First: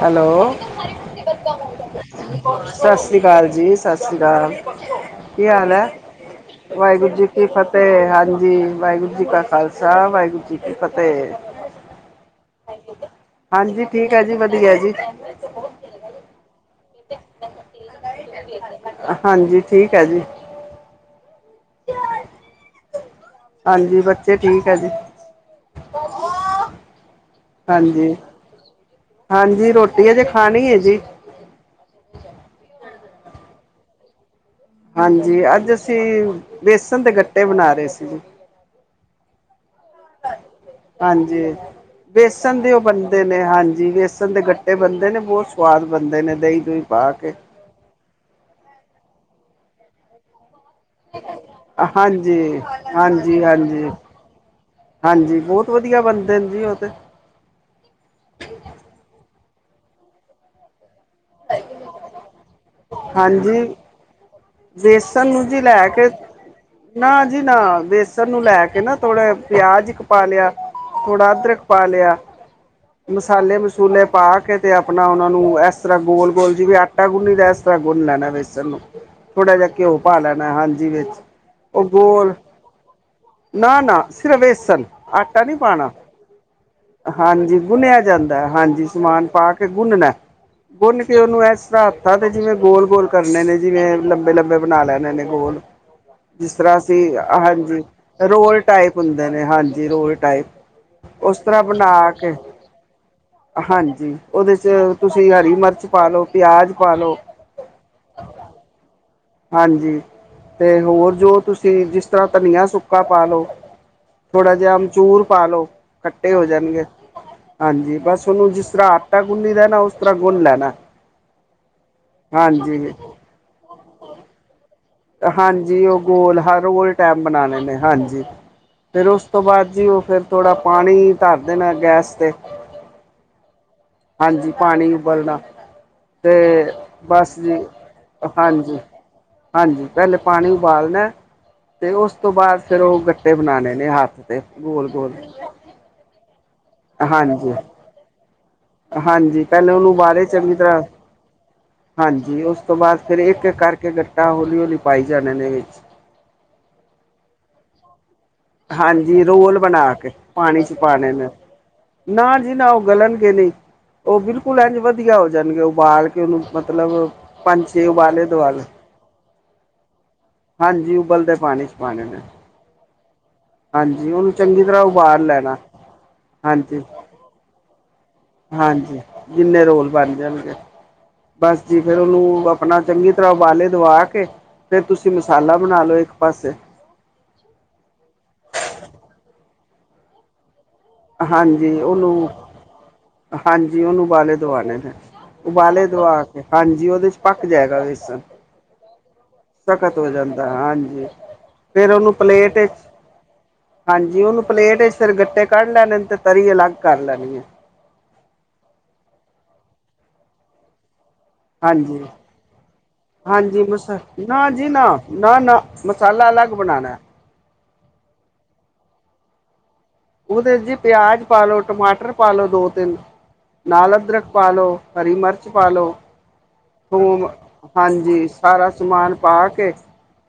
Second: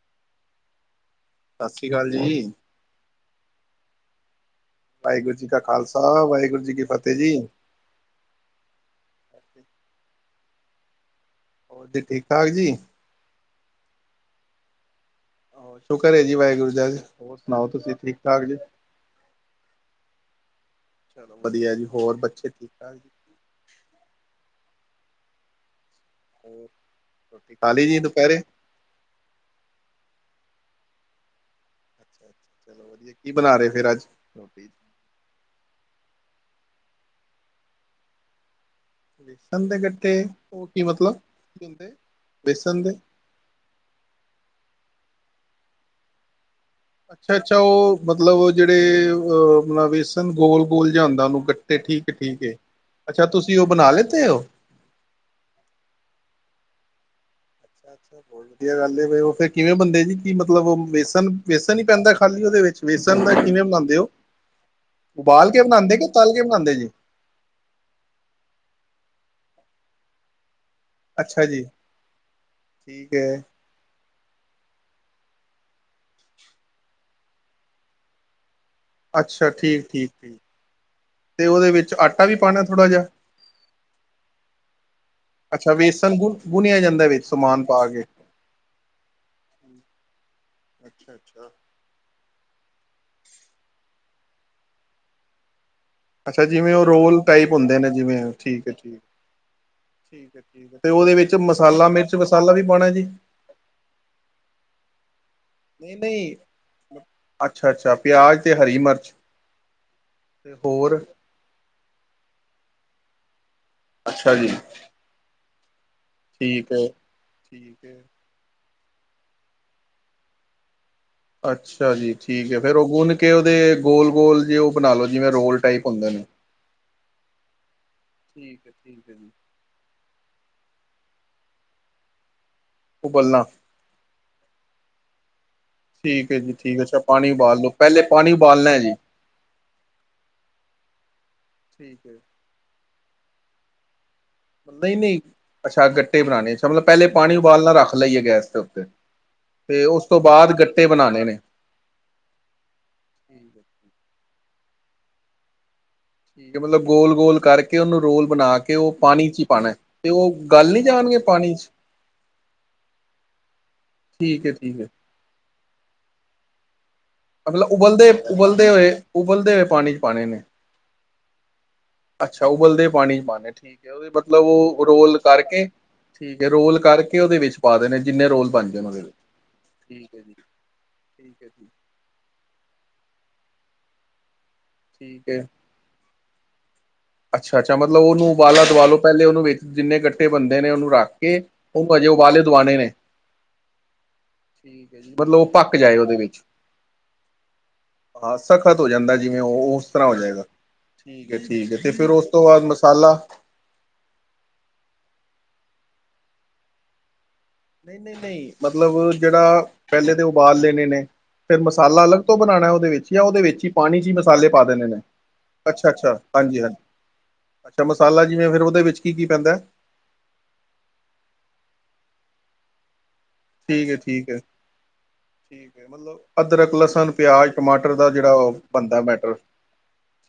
Hello ਸ਼ਸ਼ੀ ਕਾਲ ਜੀ। ਸਸਰੀ ਕਾਲ ਜੀ, ਸਸਰੀ ਕਾਲ, ਵਾਹਿਗੁਰੂ ਜੀ ਕੀ ਕਾ ਹਾਲ ਐ ਖਾਲਸਾ ਜੀ ਕੀ ਵਾਹਿਗੁਰੂ ਫਤਿਹ ਜੀ ਕੀ ਫਤਿ- ਫਤਿਹ ਤੇ ਹਾਂਜੀ ਵਾਹਿਗੁਰੂ ਜੀ ਕਾ ਖਾਲਸਾ ਵਾਹਿਗੁਰੂ ਜੀ ਕੀ ਫ਼ਤਿਹ ਹੋਰ ਜੀ ਠੀਕ - ਠਾਕ ਜੀ। ਹਾਂਜੀ ਠੀਕ ਏ ਜੀ ਵਧੀਆ ਜੀ। ਹੋਰ ਸ਼ੁਕਰ ਏ ਜੀ ਵਾਹਿਗੁਰੂ ਦਾ ਹੋਰ ਸੁਣਾਓ ਤੁਸੀਂ ਠੀਕ ਠਾਕ ਜੀ ਹਾਂਜੀ, ਠੀਕ ਏ ਜੀ। ਚਲੋ ਵਧੀਆ ਜੀ ਹੋਰ ਬੱਚੇ ਠੀਕ ਠਾਕ ਜੀ। ਹਾਂਜੀ ਬੱਚੇ ਠੀਕ ਐ ਜੀ। ਹੋਰ ਰੋਟੀ ਖਾ ਲਈ ਜੀ ਹਾਂਜੀ ਦੁਪਹਿਰੇ। ਹਾਂਜੀ, ਰੋਟੀ ਅਜੇ ਖਾਣੀ ਐ ਜੀ ਅੱਛਾ ਅੱਛਾ ਚਲੋ ਵਧੀਆ, ਕੀ ਬਣਾ ਰਹੇ ਫੇਰ ਅੱਜ? ਹਾਂਜੀ, ਅੱਜ ਅਸੀਂ ਬੇਸਨ ਦੇ ਗੱਟੇ ਬਣਾ ਰਹੇ ਸੀ ਜੀ। ਬੇਸਣ ਦੇ ਗੱਟੇ, ਉਹ ਕੀ ਮਤਲਬ ਹਾਂਜੀ ਹੁੰਦੇ ਬੇਸਣ ਦੇ ਨੇ ਹਾਂਜੀ ਬੇਸਣ ਦੇ ਗੱਟੇ ਬਣਦੇ ਨੇ। ਬਹੁਤ ਸਵਾਦ ਬਣਦੇ ਨੇ ਦਹੀਂ - ਦੂਈ ਅੱਛਾ - ਅੱਛਾ ਉਹ ਮਤਲਬ ਜਿਹੜੇ ਅਹ ਮਤਲਬ ਬੇਸਣ ਗੋਲ - ਗੋਲ ਜ ਹੁੰਦਾ ਉਹਨੂੰ ਗੱਟੇ ਠੀਕ -ਠੀਕ ਏ। ਹਾਂਜੀ ਅੱਛਾ ਹਾਂਜੀ ਤੁਸੀਂ ਉਹ ਹਾਂਜੀ ਬਣਾ ਲੇਤੇ ਹੋ। ਹਾਂਜੀ, ਬਹੁਤ ਵਧੀਆ ਬਣਦੇ ਨੇ ਜੀ ਉਹ ਤੇ। ਅੱਛਾ, ਬਹੁਤ ਵਧੀਆ ਗੱਲ ਏ। ਉਹ ਫਿਰ ਕਿਵੇਂ ਬਣਦੇ ਜੀ ਕਿ ਮਤਲਬ ਵੇਸਣ ਵੇਸਣ ਈ ਪੈਂਦਾ ਖਾਲੀ ਉਹਦੇ ਵਿੱਚ ਵੇਸਣ ਦਾ ਕਿਵੇਂ ਬਣਾਉਦੇ ਓ। ਵੇਸਣ ਨੂੰ ਜੀ ਲੈ ਕੇ, ਤਲ ਬਣਾਉਂਦੇ ਜੀ ਨਾ ਜੀ ਨਾ ਵੇਸ ਣ ਨੂੰ ਲੈ ਕੇ ਨਾ ਥੋੜਾ ਪਿਆਜ ਇੱਕ ਪਾ ਲਿਆ। ਥੋੜਾ ਅੱਛਾ ਜੀ ਅਦਰਕ ਪਾ ਲਿਆ। ਠੀਕ ਹੈ ਮਸਾਲੇ - ਮਸੂਲੇ ਪਾ ਕੇ ਤੇ ਆਪਣਾ ਉਹਨਾਂ ਨੂੰ ਇਸ ਤਰ੍ਹਾਂ ਗੋਲ ਗੋਲ ਜਿਵੇਂ ਆਟਾ ਗੁੰਨੀ ਦਾ ਇਸ ਤਰ੍ਹਾਂ ਗੁੰਨ ਲੈਣਾ ਵੇਸਣ ਨੂੰ। ਅੱਛਾ ਥੋੜ੍ਹਾ ਜਿਹਾ ਘਿਓ ਪਾ ਠੀਕ-ਠੀਕ-ਠੀਕ ਲੈਣਾ। ਹਾਂਜੀ, ਵਿੱਚ ਤੇ ਉਹਦੇ ਉਹ ਵਿੱਚ ਆਟਾ ਗੋਲ ਵੀ ਪਾਉਣਾ ਥੋੜ੍ਹਾ ਜਿਹਾ ਨਾ ਨਾ ਸਿਰਫ ਵੇਸਣ, ਆਟਾ ਨੀ ਅੱਛਾ ਪਾਣਾ ਵੇਸਣ ਗੁ ਗੁੰਨਿਆ ਜਾਂਦਾ ਵਿੱਚ ਹਾਂਜੀ, ਸਮਾਨ ਪਾ ਗੁਣਿਆ ਕੇ ਜਾਂਦਾ। ਹਾਂਜੀ, ਸਮਾਨ ਪਾ ਕੇ ਗੁੰਨਣਾ, ਗੁੰਨ ਕੇ ਉਹਨੂੰ ਅੱਛਾ-ਅੱਛਾ ਅੱਛਾ ਇਸ ਤਰ੍ਹਾਂ ਤੇ ਜਿਵੇਂ ਗੋਲ - ਗੋਲ ਕਰਨੇ ਨੇ ਜਿਵੇਂ ਲੰਬੇ - ਲੰਬੇ ਬਣਾ ਲੈਣੇ ਨੇ ਗੋਲ। ਅੱਛਾ, ਜਿਸ ਜਿਵੇਂ ਤਰ੍ਹਾਂ ਉਹ ਅਸੀਂ ਰੋਲ ਟਾਈਪ ਹੁੰਦੇ ਹਾਂਜੀ, ਨੇ ਜਿਵੇਂ ਰੋਲ ਠੀਕ ਹੈ ਟਾਈਪ ਠੀਕ ਹੁੰਦੇ ਨੇ ਹਾਂਜੀ ਰੋਲ ਠੀਕ ਹੈ ਟਾਈਪ। ਠੀਕ ਹੈ ਤੇ ਉਹਦੇ ਵਿੱਚ ਉਸ ਤਰ੍ਹਾਂ ਮਸਾਲਾ, ਬਣਾ ਮਿਰਚ - ਕੇ ਮਸਾਲਾ ਵੀ ਪਾਉਣਾ ਜੀ ਹਾਂਜੀ ਉਹਦੇ ਚ ਤੁਸੀਂ ਹਰੀ ਮਿਰਚ ਨਹੀਂ - ਪਾ ਲਓ ਨਹੀਂ, ਪਿਆਜ ਪਾ ਲਓ ਅੱਛਾ - ਅੱਛਾ ਪਿਆਜ ਤੇ ਹਰੀ ਮਿਰਚ ਹਾਂਜੀ, ਤੇ ਹੋਰ ਜੋ ਤੁਸੀ ਤੇ ਜਿਸ ਤਰ੍ਹਾਂ ਧਨੀਆ ਸੁੱਕਾ ਪਾ ਲੋ। ਅੱਛਾ ਜੀ ਥੋੜਾ ਜਿਹਾ ਅਮਚੂਰ ਪਾ ਲੋ। ਕੱਠੇ ਹੋ ਠੀਕ ਜਾਣਗੇ ਹੈ ਠੀਕ ਹਾਂਜੀ ਹੈ। ਬਸ। ਉਹਨੂੰ ਜਿਸ ਤਰ੍ਹਾਂ ਆਟਾ ਗੁੰਨੀ ਦਾ ਨਾ ਉਸ ਤਰ੍ਹਾਂ ਗੁੰਨ ਲੈਣਾ। ਅੱਛਾ ਜੀ, ਠੀਕ ਏ ਫੇਰ ਉਹ ਹਾਂਜੀ ਗੁੰਨ ਕੇ ਉਹਦੇ ਗੋਲ - ਗੋਲ ਜੇ ਉਹ ਬਣਾ ਲਓ ਜਿਵੇਂ ਰੋਲ ਹਾਂਜੀ, ਟਾਈਪ ਉਹ ਹੁੰਦੇ ਨੇ। ਗੋਲ ਹਾਂ ਰੋਲ ਟੈਪ ਬਣਾਨੇ ਹਾਂਜੀ। ਠੀਕ ਹੈ ਫਿਰ ਠੀਕ ਹੈ ਉਸ ਜੀ। ਤੋਂ ਬਾਅਦ ਜੀ ਉਹ ਫਿਰ ਥੋੜ੍ਹਾ ਪਾਣੀ ਧਰ ਦੇਣਾ ਗੈਸ ਤੇ ਉਬਲਣਾ। ਹਾਂਜੀ, ਪਾਣੀ ਉਬਲਣਾ ਠੀਕ ਤੇ ਹੈ ਜੀ ਠੀਕ ਅੱਛਾ ਪਾਣੀ ਬਸ ਜੀ ਉਬਾਲ ਲੋ ਪਹਿਲੇ ਪਾਣੀ ਉਬਾਲਣਾ ਹੈ ਹਾਂਜੀ ਜੀ। ਹਾਂਜੀ ਪਹਿਲੇ ਪਾਣੀ ਉਬਾਲਣਾ ਅਤੇ ਠੀਕ ਉਸ ਹੈ। ਤੋਂ ਬਾਅਦ ਫਿਰ ਉਹ ਗੱਟੇ ਬਣਾਨੇ ਨੇ ਹੱਥ ਤੇ। ਗੋਲ - ਨਹੀਂ ਗੋਲ ਨਹੀਂ ਅੱਛਾ ਗੱਟੇ ਬਣਾਣੇ ਅੱਛਾ ਮਤਲਬ ਪਹਿਲੇ ਪਾਣੀ ਹਾਂਜੀ ਉਬਾਲਣਾ ਨਾਲ ਰੱਖ ਲਈਏ ਗੈਸ ਦੇ ਉੱਤੇ। ਹਾਂਜੀ ਪਹਿਲੇ ਤੇ ਉਹਨੂੰ ਉਸ ਤੋਂ ਉਬਾਲੇ ਬਾਅਦ ਚੰਗੀ ਤਰ੍ਹਾਂ ਗੱਟੇ ਬਣਾਨੇ ਨੇ। ਹਾਂਜੀ ਉਸ ਤੋਂ ਬਾਅਦ ਫਿਰ ਇੱਕ - ਇੱਕ ਕਰਕੇ ਗੱਟਾ ਹੌਲੀ - ਹੌਲੀ ਪਾਈ ਜਾਣੇ ਨੇ ਇਹੇ ਕਿ ਮਤਲਬ ਗੋਲ - ਗੋਲ ਕਰਕੇ ਉਹਨੂੰ ਰੋਲ ਬਣਾ ਕੇ ਕੇ ਉਹ ਹਾਂਜੀ ਪਾਣੀ 'ਚ' ਹੀ ਰੋਲ ਪਾਣਾ ਬਣਾ ਕੇ ਤੇ ਉਹ ਪਾਣੀ ਗੱਲ ਚ ਨੀ ਪਾਣੇ ਜਾਣਗੇ ਨੇ ਪਾਣੀ 'ਚ' ਨਾ ਜੀ ਨਾ ਉਹ ਗਲਣਗੇ ਨਹੀਂ ਉਹ ਠੀਕ ਹੈ ਬਿਲਕੁਲ ਇੰਝ ਠੀਕ ਹੈ। ਵਧੀਆ ਹੋ ਜਾਣਗੇ ਉਹਬਾਲ ਕੇ ਚਲੋ ਮਤਲਬ ਪੰਜ ਮਤਲਬ ਛੇ ਉਬਲਦੇ ਉਬਾਲੇ - ਦਵਾ ਲੋ ਉਬਲਦੇ ਹੋਏ ਉਬਲਦੇ ਹੋਏ ਪਾਣੀ 'ਚ' ਪਾਣੇ ਨੇ ਹਾਂਜੀ ਉਬਲਦੇ ਪਾਣੀ 'ਚ' ਪਾਣਾ। ਅੱਛਾ ਉਬਲਦੇ ਪਾਣੀ ਚ ਪਾਣੇ ਨੇ ਠੀਕ ਆ ਉਹਦੇ ਚੰਗੀ ਤਰ੍ਹਾਂ ਉਹ ਰੋਲ ਉਬਾਲ ਲੈਣਾ ਕਰਕੇ ਠੀਕ ਰੋਲ ਹਾਂਜੀ ਕਰ ਉਹਦੇ ਵਿੱਚ ਪਾਅ ਦੇਣੇ ਆ ਜਿੰਨੇ ਰੋਲ ਬਣ ਜਾਣ ਉਹਦੇ ਹਾਂਜੀ ਵਿੱਚ ਜਿੰਨੇ ਰੋਲ ਬਣ ਠੀਕ ਹੈ ਜੀ ਜਾਣ। ਠੀਕ ਹੈ ਬਸ ਜੀ ਫਿਰ ਉਹਨੂੰ ਆਪਣਾ ਚੰਗੀ ਤਰ੍ਹਾਂ ਉਬਾਲੇ ਦਵਾ ਕੇ ਫੇਰ ਤੁਸੀਂ ਠੀਕ ਹੈ ਮਸਾਲਾ ਬਣਾ ਲਓ ਇੱਕ ਪਾਸੇ ਅੱਛਾ - ਅੱਛਾ ਮਤਲਬ ਉਹਨੂੰ ਉਬਾਲਾ ਦਵਾ ਲਓ ਪਹਿਲੇ ਉਹਨੂੰ ਜਿੰਨੇ ਗੱਟੇ ਬਣਦੇ ਨੇ ਉਹਨੂੰ ਰੱਖ ਕੇ ਉਹ ਹਜੇ ਉਬਾਲੇ ਦਵਾਣੇ ਨੇ। ਹਾਜੀ ਉਹਨੂੰ ਉਬਾਲੇ ਦਵਾਣੇ ਨੇ। ਠੀਕ ਹੈ ਜੀ ਮਤਲਬ ਉਹ ਪੱਕ ਉਬਾਲੇ ਜਾਏ ਉਹਦੇ ਦਵਾ ਵਿੱਚ ਕੇ ਹਾਜੀ ਉਹਦੇ 'ਚ' ਪੱਕ ਜਾਏਗਾ ਵੇਸਣ। ਹਾਂ ਸਖਤ ਹੋ ਜਾਂਦਾ ਜਿਵੇਂ ਉਹ ਉਸ ਸਖ਼ਤ ਤਰ੍ਹਾਂ ਹੋ ਜਾਏਗਾ ਜਾਂਦਾ ਹਾਂਜੀ ਠੀਕ ਆ ਠੀਕ ਆ ਤੇ ਫੇਰ ਫਿਰ ਉਹਨੂੰ ਉਸ ਤੋਂ ਪਲੇਟ ਬਾਅਦ ਵਿੱਚ ਮਸਾਲਾ ਹਾਂਜੀ ਉਹਨੂੰ ਪਲੇਟ ਵਿਚ ਗੱਟੇ ਕੱਢ ਲੈਣੇ ਤਰੀ ਅਲੱਗ ਕਰ ਲੈਣੀ ਆ। ਨਹੀਂ - ਨਹੀਂ - ਨਹੀਂ ਮਤਲਬ ਜਿਹੜਾ ਪਹਿਲੇ ਤੇ ਉਬਾਲ ਲੈਣੇ ਨੇ। ਫਿਰ ਹਾਂਜੀ ਮਸਾਲਾ ਅਲੱਗ ਬਣਾਉਣਾ ਉਹਦੇ ਵਿੱਚ ਜਾਂ ਉਹਦੇ ਹਾਂਜੀ ਵਿੱਚ ਹੀ ਮਸ ਪਾਣੀ ਚ ਹੀ ਨਾ ਪਾ ਜੀ ਨਾ ਦੇਣੇ ਨੇ ਨਾ ਨਾ ਅੱਛਾ - ਅੱਛਾ - ਅੱਛਾ ਮਸਾਲਾ ਅਲੱਗ ਹਾਂਜੀ - ਹਾਂਜੀ ਬਣਾਉਣਾ ਅੱਛਾ ਮਸਾਲਾ ਜਿਵੇਂ ਫਿਰ ਉਹਦੇ ਵਿੱਚ ਕੀ - ਕੀ ਪੈਂਦਾ। ਉਹਦੇ 'ਚ' ਜੀ ਪਿਆਜ ਪਾਲੋ ਟਮਾਟਰ ਪਾ ਲੋ ਦੋ, ਤਿੰਨ ਠੀਕ ਹੈ ਨਾਲ ਅਦਰਕ ਠੀਕ ਹੈ ਪਾ ਲਓ, ਹਰੀ ਮਿਰਚ ਪਾ ਠੀਕ ਲੋ, ਹੈ ਮਤਲਬ ਅਦਰਕ ਲਸਣ ਥੂਮ ਪਿਆਜ ਟਮਾਟਰ ਦਾ ਹਾਂਜੀ, ਜਿਹੜਾ ਉਹ ਸਾਰਾ ਬਣਦਾ ਸਮਾਨ ਮੈਟਰ ਪਾ ਕੇ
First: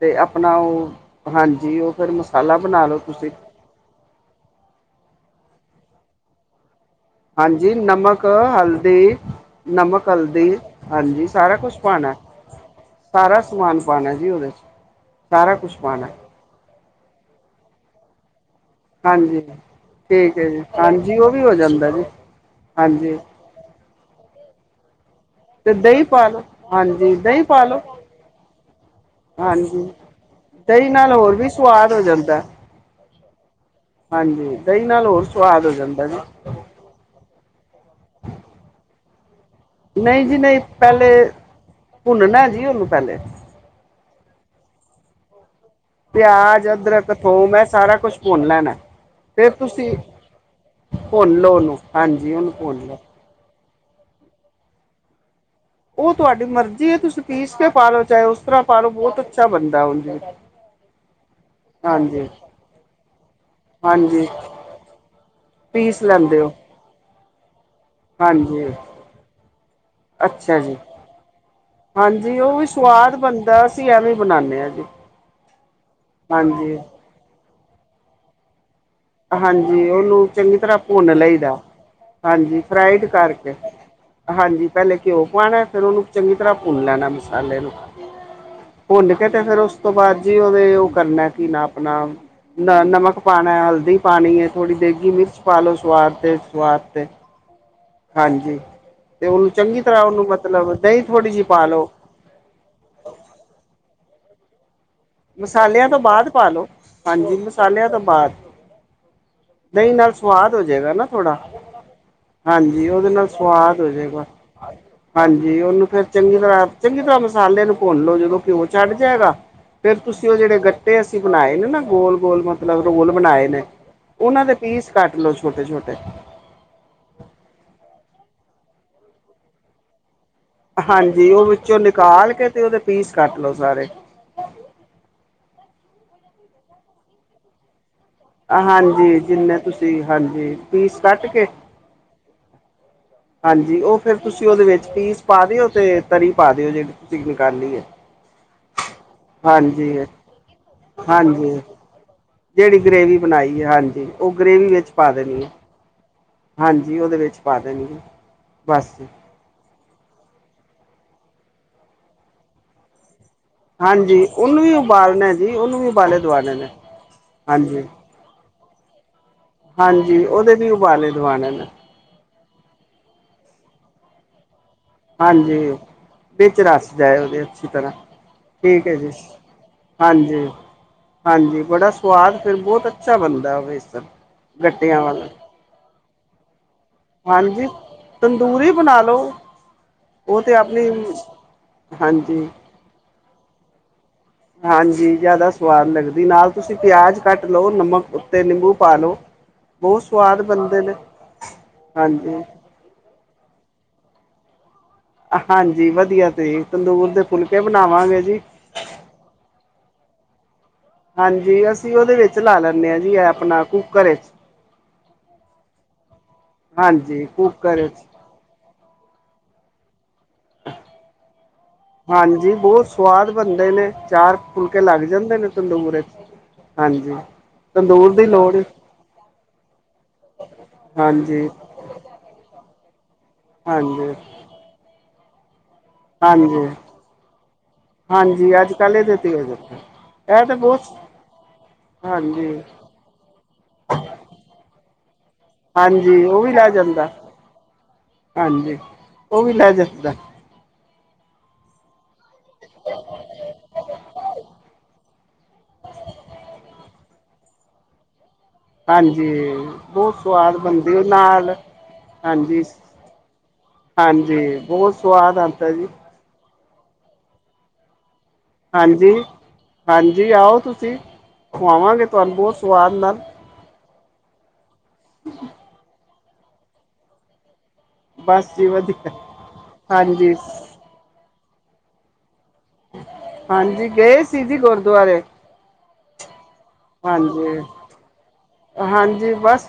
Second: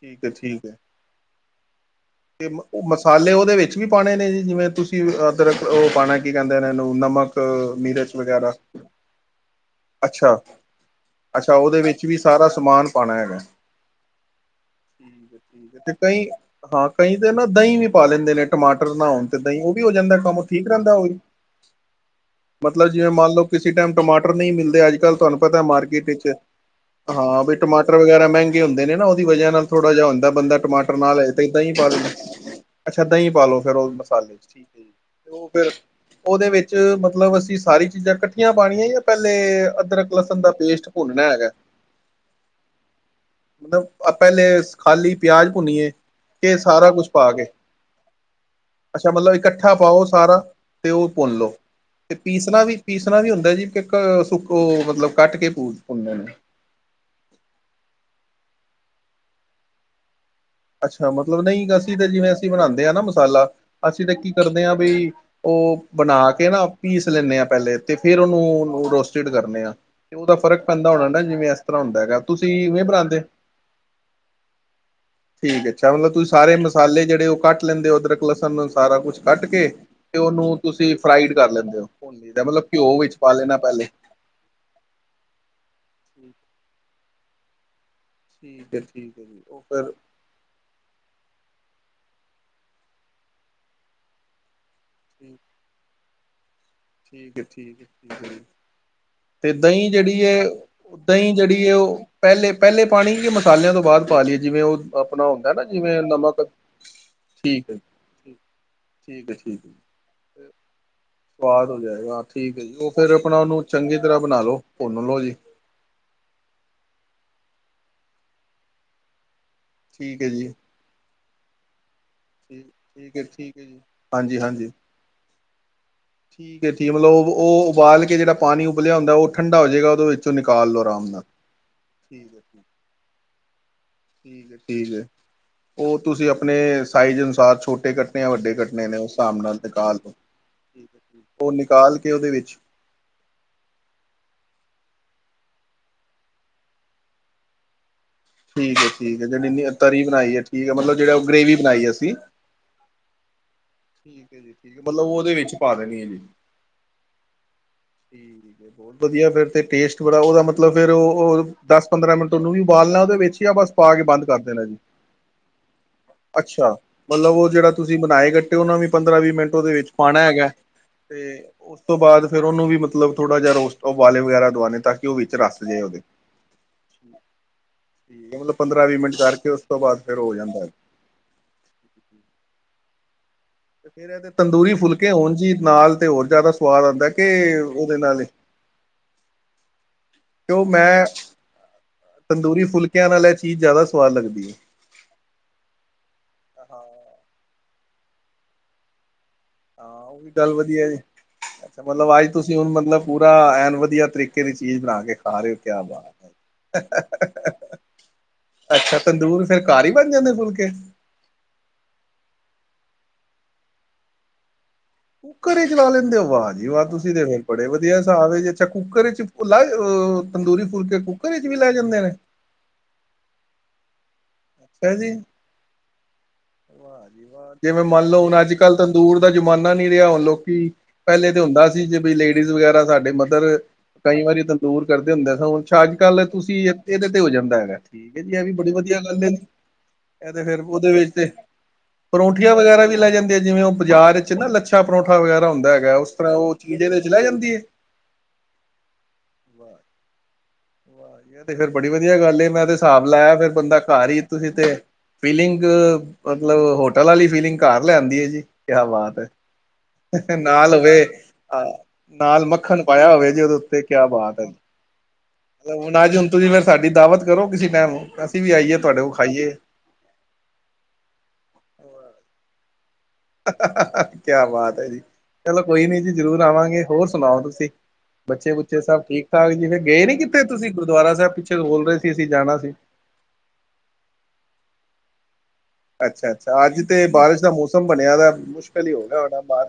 ਤੇ ਹੈ ਆਪਣਾ ਠੀਕ ਹੈ ਉਹ, ਹਾਂਜੀ ਉਹ ਫਿਰ ਤੇ ਮਸਾਲਾ ਮ- ਉਹ ਬਣਾ ਲਓ ਤੁਸੀਂ ਮਸਾਲੇ ਉਹਦੇ ਵਿੱਚ ਵੀ ਪਾਉਣੇ ਨੇ ਜੀ ਜਿਵੇਂ ਤੁਸੀਂ ਅਦਰਕ ਉਹ ਪਾਉਣਾ ਕੀ ਕਹਿੰਦੇ ਇਹ ਨੂੰ ਨਮਕ ਹਾਂਜੀ, ਮਿਰਚ ਨਮਕ ਕ ਵਗੈਰਾ ਹਲਦੀ, ਨਮਕ, ਅੱਛਾ ਹਲਦੀ ਹਾਂਜੀ ਅੱਛਾ ਸਾਰਾ ਕੁਛ ਉਹਦੇ ਵਿੱਚ ਪਾਣਾ। ਵੀ ਸਾਰਾ ਸਮਾਨ ਪਾਣਾ ਹੈਗਾ ਸਾਰਾ ਸਮਾਨ ਪਾਉਣਾ ਜੀ ਉਹਦੇ 'ਚ' ਠੀਕ ਹੈ ਸਾਰਾ ਠੀਕ ਕੁਛ ਹੈ ਤੇ ਪਾਉਣਾ। ਕਈ ਹਾਂ ਕਈ ਤਾਂ ਨਾ ਦਹੀਂ ਵੀ ਪਾ ਲੈਂਦੇ ਨੇ ਟਮਾਟਰ ਨਾ ਹੋਣ ਤੇ ਹਾਂਜੀ ਦਹੀਂ ਉਹ ਵੀ ਹੋ ਜਾਂਦਾ ਕੰਮ ਹੈ ਜੀ ਠੀਕ ਰਹਿੰਦਾ ਉਹ ਹਾਂਜੀ ਵੀ ਵੀ ਹੋ ਜਾਂਦਾ ਜੀ ਮਤਲਬ ਜਿਵੇ ਹਾਂਜੀ ਮੰਨ ਲਓ ਕਿਸੇ ਟਾਈਮ ਟਮਾਟਰ ਨਹੀਂ ਮਿਲਦੇ ਅੱਜ-ਕੱਲ੍ਹ ਤੁਹਾਨੂੰ ਪਤਾ ਤੇ ਦਹੀਂ ਮਾਰਕੀਟ ਵਿੱਚ ਪਾ ਲੋ ਹਾਂਜੀ ਦਹੀਂ ਹਾਂ ਵੀ ਪਾ ਲੋ ਟਮਾਟਰ ਵਗੈਰਾ ਮਹਿੰਗੇ ਹੁੰਦੇ ਨੇ ਨਾ ਉਹਦੀ ਵਜ੍ਹਾ ਨਾਲ ਹਾਂਜੀ ਥੋੜਾ ਜਿਹਾ ਹੁੰਦਾ ਬੰਦਾ ਦਹੀਂ ਟਮਾਟਰ ਨਾ ਨਾਲ ਲੈ ਹੋਰ ਤੇ ਵੀ ਏਦਾਂ ਹੀ ਪਾ ਸਵਾਦ ਹੋ ਲੈ ਜਾਂਦਾ ਅੱਛਾ ਦਹੀਂ ਪਾਲੋ ਫਿਰ ਉਹ ਮਸਾਲੇ 'ਚ' ਹਾਂਜੀ ਠੀਕ ਐ ਦਹੀਂ ਜੀ ਨਾਲ ਹੋਰ ਤੇ ਉਹ ਸਵਾਦ ਫਿਰ ਹੋ ਜਾਂਦਾ ਜੀ ਉਹਦੇ ਵਿੱਚ 'ਚ' ਮਤਲਬ ਅਸੀਂ ਸਾਰੀ ਚੀਜ਼ਾਂ ਇਕੱਠੀਆਂ ਪਾਣੀਆਂ ਜਾਂ ਪਹਿਲੇ ਅਦਰਕ, ਨਹੀਂ ਜੀ ਲਸਣ ਦਾ ਨਹੀਂ ਪੇਸਟ ਪਹਿਲੇ ਭੁੰਨਣਾ ਹੈਗਾ।' ' [inaudible] ਭੁੰਨਨਾ ਜੀ ਉਹਨੂੰ ਪਹਿਲੇ ਮਤਲਬ ਪਹਿਲੇ ਖਾਲੀ ਪਿਆਜ ਭੁੰਨੀਏ। ਤੇ ਪਿਆਜ ਸਾਰਾ ਕੁਛ ਅਦਰਕ ਪਾ ਕੇ, ਥੋਮ ਇਹ ਸਾਰਾ ਕੁਛ ਭੁੰਨ ਲੈਣਾ ਅੱਛਾ ਮਤਲਬ ਫਿਰ ਇਕੱਠਾ ਤੁਸੀਂ ਪਾਉ ਸਾਰਾ ਤੇ ਉਹ ਭੁਨ ਭੁੰਨ ਲਉ। ਲਓ ਉਹਨੂੰ ਹਾਂਜੀ ਉਹਨੂੰ ਪੀਸਣਾ ਵੀ ਭੁੰਨ ਲਓ ਪੀਸਣਾ ਵੀ ਹੁੰਦਾ ਜੀ ਸੁ ਉਹ ਮਤਲਬ ਕੱਟ ਕੇ ਪਉ। ਉਹ ਤੁਹਾਡੀ ਮਰਜ਼ੀ ਏ ਤੁਸੀਂ ਪੀਸ ਕੇ ਪਾ ਲਉ ਚਾਹੇ ਉਸ ਤਰ੍ਹਾਂ ਪਾਲੋ ਬਹੁਤ ਅੱਛਾ ਬਣਦਾ ਉਜ ਅੱਛਾ ਮਤਲਬ ਨਹੀਂ ਅਸੀਂ ਤੇ ਜਿਵੇਂ ਅਸੀਂ ਬਣਾਦੇ ਆ ਨਾ ਮਸਾਲਾ ਅਸੀਂ ਤਾਂ ਹਾਂਜੀ ਕੀ ਕਰਦੇ ਆ ਬਾਈ, ਉਹ ਪੀਸ ਬਣਾ ਲੈਂਦੇ ਕੇ ਹੋ ਨਾ ਪੀਸ ਲੈਂਦੇ ਆ ਪਹਿਲੇ ਤੇ ਫਿਰ ਹਾਂਜੀ ਉਹਨੂੰ ਰੋਸਟਡ ਕਰਦੇ ਆ ਤੇ ਉਹਦਾ ਅੱਛਾ ਫ਼ਰਕ ਜੀ ਪੈਂਦਾ ਹੋਣਾ ਨਾ ਜਿਵੇਂ ਇਸ ਤਰ੍ਹਾਂ ਹੁੰਦਾ ਗਾ, ਤੁਸੀਂ ਉਵੇਂ ਬਣਾਦੇ। ਤੀ ਐਵੈਂ ਬਨਾਣੇ ਆ ਜੀ। ਠੀਕ ਐ, ਅੱਛਾ ਮਤਲਬ ਤੁਸੀਂ ਸਾਰੇ ਹਾਂਜੀ ਮਸਾਲੇ ਜਿਹੜੇ ਉਹ ਕੱਟ ਲੈਂਦੇ ਹੋ ਅਦਰਕ, ਲਸਣ ਸਾਰਾ ਕੁਛ ਕੱਟ ਕੇ ਹਾਂਜੀ ਤੇ ਉਹਨੂੰ ਚੰਗੀ ਤਰ੍ਹਾਂ ਤੁਸੀਂ ਭੁੰਨ ਫਰਾਈਡ ਕਰ ਲਈਦਾ ਲੈਂਦੇ ਹੋ ਭੁੰਨ ਲਈ ਦਾ ਹਾਂਜੀ ਮਤਲਬ ਘਿਓ ਫਰਾਈਡ ਵਿੱਚ ਪਾ ਕਰਕੇ ਲੈਣਾ ਪਹਿਲੇ ਹਾਂਜੀ, ਪਹਿਲੇ ਘਿਓ ਪਾਣਾ ਫੇਰ ਉਹਨੂੰ ਚੰਗੀ ਤਰ੍ਹਾਂ ਭੁੰਨ ਲੈਣਾ ਮਸਾਲੇ ਨੂੰ। ਠੀਕ ਐ, ਭੁੰਨ ਠੀਕ ਐ ਕੇ ਜੀ ਤੇ ਫੇਰ ਉਹ ਉਸ ਫਿਰ ਤੋਂ ਬਾਅਦ ਜੀ ਉਵੇਂ ਉਹ ਕਰਨਾ ਕੀ ਨਾ ਆਪਣਾ ਨਮਕ ਪਾਉਣਾ, ਹਲਦੀ ਪਾਣੀਂ ਐ ਥੋੜੀ ਦੲੀ ਵੇਗੀ ਠੀਕ ਮਿਰਚ ਪਾਲੋ ਸਵਾਦ ਤੇ ਸੁਵਾਦ ਤੇੇ ਠੀਕੇ-ਠੀਕ ਐ। ਉਹਨੂੰ ਤੇ ਚੰਗੀ ਦਹੀਂ ਤਰ੍ਹਾਂ ਜਿਹੜੀ ਉਹਨੂੰ ਮਤਲਬ ਉਹ, ਥੋੜ੍ਹੀ ਦਹੀਂ ਜਿਹੀ ਪਾ ਜਿਹੜੀ ਲੋ। ਉਹ ਪਹਿਲੇ-ਪਹਿਲੇ ਪਾਣੀ ਕੇ ਮਸਾਲਿਆਂ ਤੋ ਬਾਅਦ ਪਾ ਲੀਏ? ਜਿਵੇਂ ਉਹ ਆਪਣਾ ਹੁੰਦਾ ਨਾ ਮਸਾਲਿਆਂ ਤੋਂ ਜਿਵੇਂ ਬਾਅਦ ਨਮਕ, ਪਾ ਲੋ ਹਾਂਜੀ ਠੀਕ ਐ ਮਸਾਲਿਆਂ ਤੋਂ ਬਾਅਦ। ਜੀ ਠੀਕ-ਠੀਕ ਐ ਜੀ। ਦਹੀਂ ਨਾਲ ਸਵਾਦ ਹੋ ਜਾਏਗਾ ਨਾ ਥੋੜਾ, ਜਾਏਗਾ ਠੀਕ ਹੈ ਜੀ ਹਾਂਜੀ ਉਹ ਉਹਦੇ ਫਿਰ ਨਾਲ ਆਪਣਾ ਉਹਨੂੰ ਸਵਾਦ ਚੰਗੀ ਤਰ੍ਹਾਂ ਹੋਜਾਏਗਾ ਬਣਾ ਲਓ ਭੁੰਨ ਲਓ ਜੀ ਹਾਂਜੀ ਉਹਨੂੰ ਫਿਰ ਚੰਗੀ ਤਰ੍ਹਾਂ, ਚੰਗੀ ਤਰ੍ਹਾਂ ਮਸਾਲੇ ਨੂੰ ਭੁੰਨ ਲੋ, ਜਦੋਂ ਘਿਓ ਛਡੱ ਜਾਏਗਾ ਫੇਰ ਠੀਕ ਤੁਸੀਂ ਹੈ ਉਹ ਜੀ ਜਿਹੜੇ ਗੱਟੇ ਅਸੀਂ ਬਣਾਏ ਨੇ ਨਾ ਗੋਲ ਗੋਲ ਠੀਕ ਮਤਲਬ ਰੋਲ ਠੀਕ ਹੈ ਬਣਾਏ ਠੀਕ ਨੇ, ਹੈ ਜੀ ਹਾਂਜੀ ਉਹਨਾਂ ਦੇ ਹਾਂਜੀ ਪੀਸ ਕੱਟ ਲੋੋ ਛੋਟੇ-ਛੋਟੇ ਠੀਕ ਐ ਠੀਕ ਮਤਲਬ ਉਹ ਉਬਾਲ ਕੇ ਜਿਹੜਾ ਪਾਣੀ ਉੱਬਲਿਆ ਹੁੰਦਾ ਉਹ ਠੰਢਾ ਹੋ ਜਾਏਗਾ ਉਹਦੇ ਨਿਕਾਲ ਲਓ ਆਰਾਮ ਨਾਲ ਹਾਂਜੀ, ਉਹ ਵਿੱਚੋਂ ਨਿਕਾਲ ਠੀਕ ਹੈ ਕੇ ਤੇ ਉਹਦੇ ਪੀਸ ਕੱਟ ਲਓ ਸਾਰੇ। ਠੀਕ ਐ, ਠੀਕ ਐ, ਉਹ ਤੁਸੀਂ ਆਪਣੇ ਸਾਈਜ਼ ਅਨੁਸਾਰ ਛੋਟੇ ਕੱਟ ਣੇ ਜਾ ਵੱਡੇ ਕੱਟਣੇ ਨੇ ਉਸ ਹਾਂਜੀ ਹਿਸਾਬ ਨਾਲ ਜਿੰਨੇ ਤੁਸੀਂ ਨਿਕਾਲੋ, ਹਾਂਜੀ ਠੀਕ ਪੀਸ ਹੈ ਕੱਟ ਕੇ ਉਹ ਨਿਕਾਲ ਕੇ ਉਹਦੇ ਵਿੱਚ ਹਾਂਜੀ, ਉਹ ਫਿਰ ਤੁਸੀਂ ਉਹਦੇ ਵਿੱਚ ਪੀਸ ਪਾ ਦਿਓ। ਅਤੇ ਤਰੀ ਪਾ ਦਿਓ ਜੇ ਤੁਸੀਂ ਨਿਕਾਲੀ ਐ। ਠੀਕ ਹੈ, ਠੀਕ ਹੈ ਜਾਨੀ ਕਿ ਤਰੀ ਬਣਾਈ ਠੀਕ ਮਤਲਬ ਉਹ ਗਰੇਵੀ ਹਾਂਜੀ ਬਈ ਅਸੀਂ ਜਿਹੜੀ ਗਰੇੇਵੀ ਬਣਾਈ ਹੈ ਹਾਂਜੀ ਉਹ ਠੀਕ ਹੈ ਜੀ। ਗਰੇੇਵੀ ਠੀਕ ਹੈ ਵਿੱਚ ਮਤਲਬ ਪਾ ਉਹਦੇ ਦੇਣੀ ਆ। ਵਿੱਚ ਪਾ ਦੇਣੀ ਆ ਜੀ ਦੇਣੀ ਹੈ ਠੀਕ ਬਸ ਬਹੁਤ ਵਧੀਆ ਫਿਰ ਤੇ ਟੇਸਟ ਥੋੜਾ ਉਹਦਾ ਮਤਲਬ ਫਿਰ ਉਹ ਦਸ, ਪੰਦਰਾਂ ਮਿੰਟ ਉਹਨੂੰ ਵੀ ਬਾਲਣਾ ਉਹਦੇ ਵਿੱਚ। ਬਸ ਪਾ ਕੇ ਹਾਂਜੀ ਬੰਦ ਕਰ ਉਹਨੂੰ ਦੇਣਾ ਵੀ ਜੀ ਉਬਾਲਣਾ ਜੀ ਉਹਨੂੰ ਵੀ ਉਬਾਲੇ ਦਵਾਣੇ ਨੇ ਅੱਛਾ ਮਤਲਬ ਉਹ ਜਿਹੜਾ ਹਾਂਜੀ ਤੁਸੀਂ ਮਤਲ ਬਣਾਏ ਗੱਟੇ ਉਹਨਾ ਵੀ ਪੰਦਰਾਂ, ਵੀਹ ਮਿੰਟ ਉਹਦੇ ਵਿੱਚ ਪਾਉਣਾ ਹਾਂਜੀ ਹੈਗਾ ਉਹਦੇ ਵੀ ਉਬਾਲੇ ਤੇ ਦਵਾਣੇ ਨੇ ਉਸ ਤੋਂ ਬਾਦ ਫਿਰ ਉਹਨੂੰ ਵੀ ਮਤਲਬ ਥੋੜਾ ਜਿਹਾ ਰੋਸਟ ਉਵਾਲੇ ਵਗੈਰਾ ਦਵਾਉਣੇ ਤਾਂ ਕਿ ਉਹ ਵਿੱਚ ਰਸ ਹਾਂਜੀ ਜਾਏ ਉਹਦੇ ਵਿੱਚ ਰੱਸ ਜਾਏ ਉਹਦੇ ਅੱਛੀ ਤਰ੍ਹਾਂ, ਠੀਕ ਹੈ ਮਤਲਬ ਠੀਕ ਪੰਦਰਾਂ ਹੈ ਵੀਹ ਜੀ ਮਿੰਟ ਕਰਕੇ ਉਸ ਤੋਂ ਬਾਅਦ ਫਿਰ ਹੋ ਹਾਂਜੀ। ਜਾਂਦਾ ਹੈ। ਹਾਂਜੀ, ਬੜਾ ਸਵਾਦ ਫਿਰ ਬਹੁਤ ਅੱਛਾ ਬਣਦਾ। ਵੇਸਣ ਫਿਰ ਇਹਦੇ ਤੰਦੂਰੀ ਗੱਟਿਆਂ ਫੁਲਕੇ ਵਾਲਾ ਹੋਣ ਜੀ ਨਾਲ ਤੇ ਹੋਰ ਜ਼ਿਆਦਾ ਸਵਾਦ ਆਉਂਦਾ ਕੇ ਹਾਂਜੀ ਤੰਦੂਰੀ ਬਣਾ ਲਉ ਉਹ ਤੇ ਕਿਉਂ ਆਪਣੀ, ਮੈਂ ਹਾਂਜੀ। [unintelligible] ਚੀਜ਼ ਜ਼ਿਆਦਾ ਸੁਵਾਦ ਲੱਗਦੀ। ਹਾਂਜੀ ਜ਼ਿਆਦਾ ਸਵਾਦ ਲੱਗਦੀ ਨਾਲ ਤੁਸੀਂ ਪਿਆਜ਼ ਕੱਟ ਲਓ ਨਮਕ ਉੱਤੇ ਨਿੰਬੂ ਪਾ ਲਓ ਬਹੁਤ ਹਾਂ, ਉਹ ਵੀ ਸਵਾਦ ਗੱਲ ਬਣਦੇ ਵਧੀਆ ਨੇ ਜੀ ਅੱਛਾ ਮਤਲਬ ਆਜ ਹਾਂਜੀ ਤੁਸੀਂ ਹੁਣ ਮਤਲਬ ਪੂਰਾ ਐਨ ਵਧੀਆ ਤਰੀਕੇ ਦੀ ਚੀਜ਼ ਬਣਾ ਕੇ ਖਾ ਰਹੇ ਹੋ ਕਿਆ ਹਾਂਜੀ, ਬਾਤ ਵਧੀਆ ਤੇ ਤੰਦੂਰ ਦੇ ਫੁਲਕੇ ਬਣਾਵਾਂਗੇ ਜੀ। ਅੱਛਾ ਤੰਦੂਰ ਫਿਰ ਘਰ ਹੀ ਬਣ ਜਾਂਦੇ ਫੁੱਲਕੇ? ਹਾਂਜੀ, ਅਸੀਂ ਉਹਦੇ ਵਿੱਚ ਲਾ ਲੈਂਨੇ ਹਾਂ ਜੀ ਐਪਣਾ ਕੁੂੱਕਰ ਵਿੱਚ। ਕੁੱਕਰ ਹੀ ਚਲਾ ਲੈਂਦੇ ਹੋ ਵਾਹ ਜੀ ਵਾਹ ਤੁਸੀਂ ਤੇ ਹਾਂਜੀ ਫਿਰ ਬੜੇ ਕੁੱਕਰ ਵਿੱਚ ਵਧੀਆ ਹਿਸਾਬ ਜੇ ਅੱਛਾ ਕੁੱਕਰ ਵਿੱਚ ਲਾ ਤੰਦੂਰੀ ਫੁਲਕੇ ਕੁੱਕਰ ਵਿੱਚ ਵੀ ਲੈ ਜਾਂਦੇ ਨੇ। ਹਾਂਜੀ, ਬਹੁਤ ਸਵਾਦ ਬਣਦੇ ਨੇ ਚਾਰ ਫੁਲਕੇ ਅੱਛਾ ਲੱਗ ਜੀ ਜਾਂਦੇ ਨੇ ਤੰਦੂਰੇ 'ਚ। ਵਾਹ ਹਾਂਜੀ, ਜੀ ਵਾਹ ਜਿਵੇਂ ਮੰਨ ਤੰਦੂਰ ਲਓ ਦੀ ਹੁਣ ਅੱਜ ਲੋੜ ਕੱਲ੍ਹ ਤੰਦੂਰ ਦਾ ਜ਼ਮਾਨਾ ਨੀ ਰਿਹਾ ਹੁਣ ਲੋਕੀ ਪਹਿਲੇ ਤੇ ਹਾਂਜੀ ਹੁੰਦਾ ਸੀ ਜੇ ਲੇਡੀਜ਼ ਵਗੈਰਾ ਸਾਡੇ ਮਦਰ ਹਾਂਜੀ ਕਈ ਵਾਰੀ ਦੂਰ ਕਰਦੇ ਹੁੰਦੇ ਸਭ ਅੱਛਾ, ਅੱਜ ਕੱਲ ਹਾਂਜੀ ਤੁਸੀਂ ਇਹਦੇ ਤੇ ਹੋ ਜਾਂਦਾ ਹੈਗਾ, ਠੀਕ ਹੈ ਜੀ ਇਹ ਵੀ ਹਾਂਜੀ ਬੜੀ ਅੱਜ ਕੱਲ੍ਹ ਵਧੀਆ ਇਹਦੇ ਗੱਲ ਹੈ। ਤੇ ਹੋ ਜਾਂਦਾ ਇਹ ਤੇ ਤਾਂ ਫਿਰ ਉਹਦੇ ਬਹੁਤ ਵਿੱਚ ਤੇ ਹਾਂਜੀ ਪਰੌਂਠੀਆਂ ਵਗੈਰਾ ਲੈ ਜਾਂਦੇ ਜਿਵੇਂ ਉਹ ਬਾਜ਼ਾਰ ਵਿੱਚ ਨਾ ਲੱਛਾ ਪਰੌਂਠਾ ਵਗੈਰਾ ਹੁੰਦਾ। ਹੈਗਾ ਉਸ ਹਾਂਜੀ ਤਰ੍ਹਾਂ ਵੀ ਉਹ ਲੈ ਚੀਜ਼ ਇਹਦੇ ਜਾਂਦਾ ਚ ਲੈ ਜਾਂਦੀ ਐ। ਹਾਂਜੀ ਉਹ ਵੀ ਲੈ ਜਾਂਦਾ ਵਾਹ ਜੀ, ਤੇ ਫਿਰ ਬੜੀ ਵਧੀਆ ਗੱਲ ਏ ਮੈਂ ਤੇ ਹਿਸਾਬ ਲਾਇਆ ਫਿਰ ਬੰਦਾ ਘਰ ਹੀਈ ਤੁਸੀਂ ਤੇ ਫੀਲਿੰਗ ਮਤਲਬ ਹੋਟਲ ਵਾਲੀ ਫੀਲਿੰਗ ਘਰ ਲਿਆਂਦੀ ਹੈ ਜੀ। ਕਿਆ ਬਾਤ ਹਾਂਜੀ ਬਹੁਤ ਹੈ ਸਵਾਦ ਨਾਲ ਬਣਦੀ ਹੋਵੇ ਉਹ ਨਾਲ ਅਹ ਨਾਲ ਮੱਖ਼ਣ ਪਾਇਆ ਹੋਵੇ ਜੇ ਉਦੋਂ ਫਿਰ ਕਿਆ ਬਾਤ ਜੀ ਬਹੁਤ ਸਵਾਦ ਨਾ ਜੀ ਹੁਣ ਫਿਰ ਸਾਡੀ ਦਾਅਵਤ ਕਰੋ ਕਿਸੇ ਟਾਈਮ ਅਸੀਂ ਵੀ ਆਈਏ ਤੁਹਾਡੇ ਕੋਲ ਹਾਂਜੀ। ਖਾਈਏ। ਹਾਂਜੀ ਆਓ ਤੁਸੀਂ ਖਵਾਵਾਂਗੇ ਤੁਹਾਨੂੰ ਬਹੁਤ ਸਵਾਦ ਨਾਲ [unintelligible] ਕਿਆ ਬਾਤ ਹੈ ਜੀ ਚਲੋ ਕੋਈ ਨੀ ਜੀ ਜ਼ਰੂਰ ਆਵਾਂਗੇ ਹੋਰ ਸੁਣਾਓ ਤੁਸੀਂ ਬੱਚੇ ਬਸ ਜੀ ਬੁੱਚੇ ਸਭ ਵਧੀਆ, ਠੀਕ ਠਾਕ ਜੀ ਫਿਰ ਗਏ ਨੀ ਹਾਂਜੀ। ਕਿੱਥੇ ਤੁਸੀਂ ਗੁਰਦੁਆਰਾ ਸਾਹਿਬ ਪਿੱਛੇ ਬੋਲ ਰਹੇ ਸੀ ਅਸੀਂ ਜਾਣਾ ਸੀ। ਹਾਂਜੀ ਗਏ ਸੀ ਜੀ ਗੁਰਦੁਆਰੇ। ਅੱਛਾ ਅੱਛਾ ਅੱਜ ਤੇ ਬਾਰਿਸ਼ ਦਾ ਹਾਂਜੀ, ਮੌਸ਼ਮ ਬਣਿਆ ਵਾ ਹਾਂਜੀ ਬਸ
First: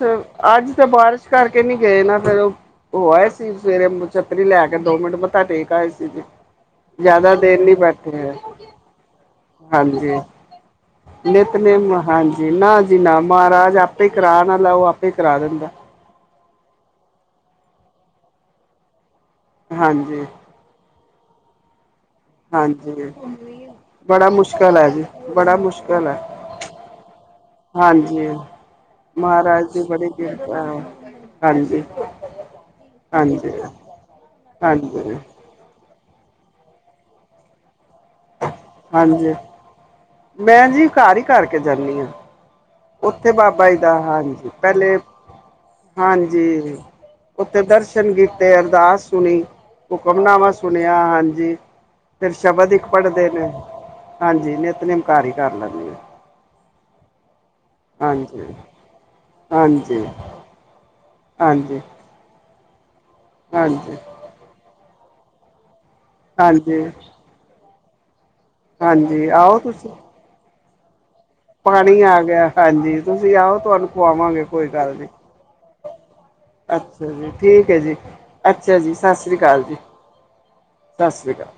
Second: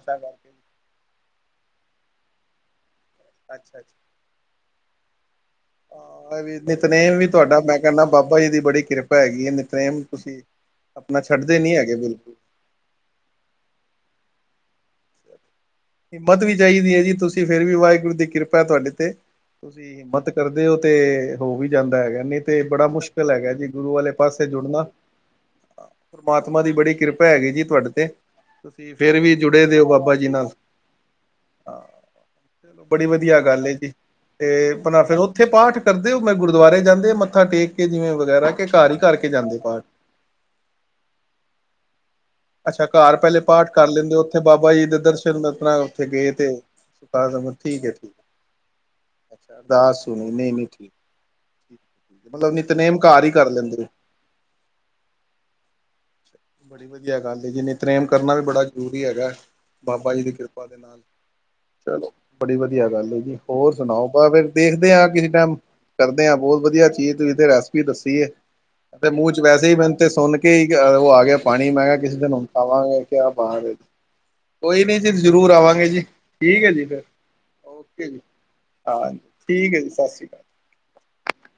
ਅੱਜ ਤਾਂ ਬਾਰਿਸ਼ ਕਰਕੇ ਨਹੀਂ ਗਏ ਨਾ ਫਿਰ ਉਹ ਅੱਛਾ ਸਵੇਰੇ ਛੱਤਰੀ ਲੈ ਕੇ ਦੋ ਮਿੰਟ ਮੱਥਾ ਟੇਕ ਆਏ ਸੀ ਜੀ ਅੱਛਾ ਵੀ ਨਿਤਨੇਮ ਵੀ ਜ਼ਿਆਦਾ ਤੁਹਾਡਾ ਦੇਰ ਨੀ ਮੈਂ ਕਹਿੰਦਾ ਬੈਠੇ ਬਾਬਾ ਜੀ ਦੀ ਹੋਏ। ਬੜੀ ਕਿਰਪਾ ਹੈਗੀ ਹੈ ਨਿਤੇਮ ਤੁਸੀਂ ਆਪਣਾ ਛੱਡਦੇ ਨੀ ਨਿਤਨੇਮ ਹੈਗੇ ਬਿਲਕੁਲ ਹਾਂਜੀ ਨਾ ਜੀ ਨਾ ਮਹਾਰਾਜ ਆਪੇ ਕਰਾਣ ਆਲਾ ਉਹ ਆਪੇ ਕਰਾ ਦਿੰਦਾ। ਹਿੰਮਤ ਵੀ ਚਾਹੀਦੀ ਐ ਜੀ ਤੁਸੀਂ ਫੇਰ ਵੀ ਵਾਹਿਗੁਰੂ ਦੀ ਕਿਰਪਾ ਤੁਹਾਡੇ ਤੇ, ਤੁਸੀਂ ਹਾਂਜੀ। ਹਿੰਮਤ ਕਰ ਉਹ ਤੇ ਹੋ ਵੀ ਜਾਂਦਾ ਹੈਗਾ ਨਹੀਂ ਤੇ ਬੜਾ ਹਾਂਜੀ ਮੁਸ਼ਕਿਲ ਹੈਗਾ ਜੀ ਗੁਰੂ ਵਾਲੇ ਬੜਾ ਪਾਸੇ ਮੁਸ਼ਕਿਲ ਜੁੜਨਾ ਹੈ ' [inaudible] ਜੀ ਬੜਾ ਮੁਸ਼ਕਿਲ ' ਹੈ ਪਰਮਾਤਮਾ ਦੀ ਬੜੀ ਕਿਰਪਾ ਕਿਰਪਾ ਹੈਗੀ ਜੀ ਤੁਹਾਡੇ ਤੇ, ਹਾਂਜੀ ਤੁਸੀਂ ' [inaudible] ' ਫੇਰ ਵੀ ਜੁੜੇ ਮਹਾਰਾਜ ਦੀ ਦਿਓ ਬੜੀ ਬਾਬਾ ਜੀ ਨਾਲ ਕਿਰਪਾ ਹੈ ਹਾਂਜੀ ਹਾਂ, ' [inaudible] ' ਬੜੀ ਵਧੀਆ ਹਾਂਜੀ ਗੱਲ ਜੀ ਤੇ ਬ ਫੇਰ ਹਾਂਜੀ ਉਹ ਉਥੇ ਪਾਠ ਕਰਦੇ ਹੋ ਮੈਂ ਗੁਰਦੁਆਰੇ ਜਾਂਦੇ ਮੱਥਾ ਟੇਕ ਕੇ ਜਿਵੇਂ ਵਗੈਰਾ ਕਿ ਘਰ ਹੀ ਕਰਕੇ ਹਾਂਜੀ ਜਾਂਦੇ ਪਾਠ ਮੈਂ ਜੀ ਘਰ ਹੀ ਕਰਕੇ ਜਾਣੀ ਆਂ। ' [inaudible] ਅੱਛਾ ' ਘਰ ਉੱਥੇ ਪਹਿਲੇ ਬਾਬਾ ਪਾਠ ਜੀ ਕਰ ਦਾ ' [inaudible] ' ਲੈਂਦੇ ਉੱਥੇ ਹਾਂਜੀ ਬਾਬਾ ਜੀ ਪਹਿਲੇ ਦੇ ' ਦਰਸ਼ਨ [inaudible] ਆਪਣਾ ' ਉੱਥੇ ਗਏ ਤੇ ਹਾਂਜੀ। ਸੁਖਾਸਨ, ਉੱਥੇ ਠੀਕ ਹੈ ਠੀਕ ਦਰਸ਼ਨ ਕੀਤੇ, ਅਰਦਾਸ ਹੈ ਸੁਣੀ ਅੱਛਾ ਅਰਦਾਸ ਸੁਣੀ ਹੁਕਮਨਾਮਾਂ ਨਹੀਂ ਨਹੀਂ ਠੀਕ ਸੁਣਿਆ ਹਾਂਜੀ ' [inaudible] ' ਫਿਰ ਮਤਲਬ ਸ਼ਬਦ ਇੱਕ ਨਿਤਨੇਮ ਘਰ ਪੜ੍ਹਦੇ ਹੀ ਕਰ ਨੇ। ਲੈਂਦੇ ਹੋ। ਹਾਂਜੀ ਨਿੱਤਨੇਮ ਘਰ ਹੀ ਕਰ ਲੈਂਣੇ ਆ। ਬੜੀ ਵਧੀਆ ਗੱਲ ਆ ਜਿਨੇ ਤਨੇਮ ਕਰਨਾ ਵੀ ਹਾਂਜੀ ਬੜਾ ਜ਼ਰੂਰੀ ਹੈਗਾ ' [inaudible] ' ਹਾਂਜੀ ਬਾਬਾ ਜੀ ਦੀ ਕਿਰਪਾ ਦੇ ਨਾਲ ਹਾਂਜੀ ਚਲੋ ਬੜੀ ਵਧੀਆ ਗੱਲ ਜੀ ਹੋਰ ਹਾਂਜੀ ਸੁਣਾਓ ਆਪ ਫਰ ਦੇਖਦੇ ਹਾਂ ਕਿਸੇ ਟਾਈਮ ਕਰਦੇ ਹਾਂ ਬਹੁਤ ਹਾਂਜੀ ਵਧੀਆ ਚੀਜ਼ ਤੁਸੀਂ ਤੇ ਰੈਸਪੀ ਦੱਸੀ ਏ ' [inaudible] ' ਤੇ ਹਾਂਜੀ ਮੂੰਹ 'ਚ' ਆਓ ਵੈਸੇ ਹੀ ਤੁਸੀਂ ਮੈਨੂੰ ਤੇ ਸੁਣ ਕੇ ਉਹ ਆ ਗਿਆ ਪਾਣੀ ਮੈਂ ਕਿਹਾ ਕਿਸੇ ਆ ਦਿਨ ਹੁਣ ਗਿਆ ਹਾਂਜੀ ਖਾਵਾਂਗੇ ਕਿਆ ਤੁਸੀਂ ਆਓ ਬਾਤ ਹੈ। ਜੀ, ਖਵਾਵਾਂਗੇ ਕੋਈ ਗੱਲ ਨੀ ਜੀ ਜ਼ਰੂਰ ਆਵਾਂਗੇ ਜੀ ਠੀਕ ਹੈ ਫਿਰ ਅੱਛਾ ਜੀ, ਠੀਕ ਐ ਜੀ, ਅੱਛਾ ਜੀ, ਹਾਂਜੀ ਸਾਸ੍ਰੀ ਕਾਲ ਠੀਕ ਜੀ' ਹੈ ਸਤਿ ਸ਼੍ਰੀ ਅਕਾਲ। ' [inaudible] ਸਾਸ਼੍ਰੀ ਕਾਲ।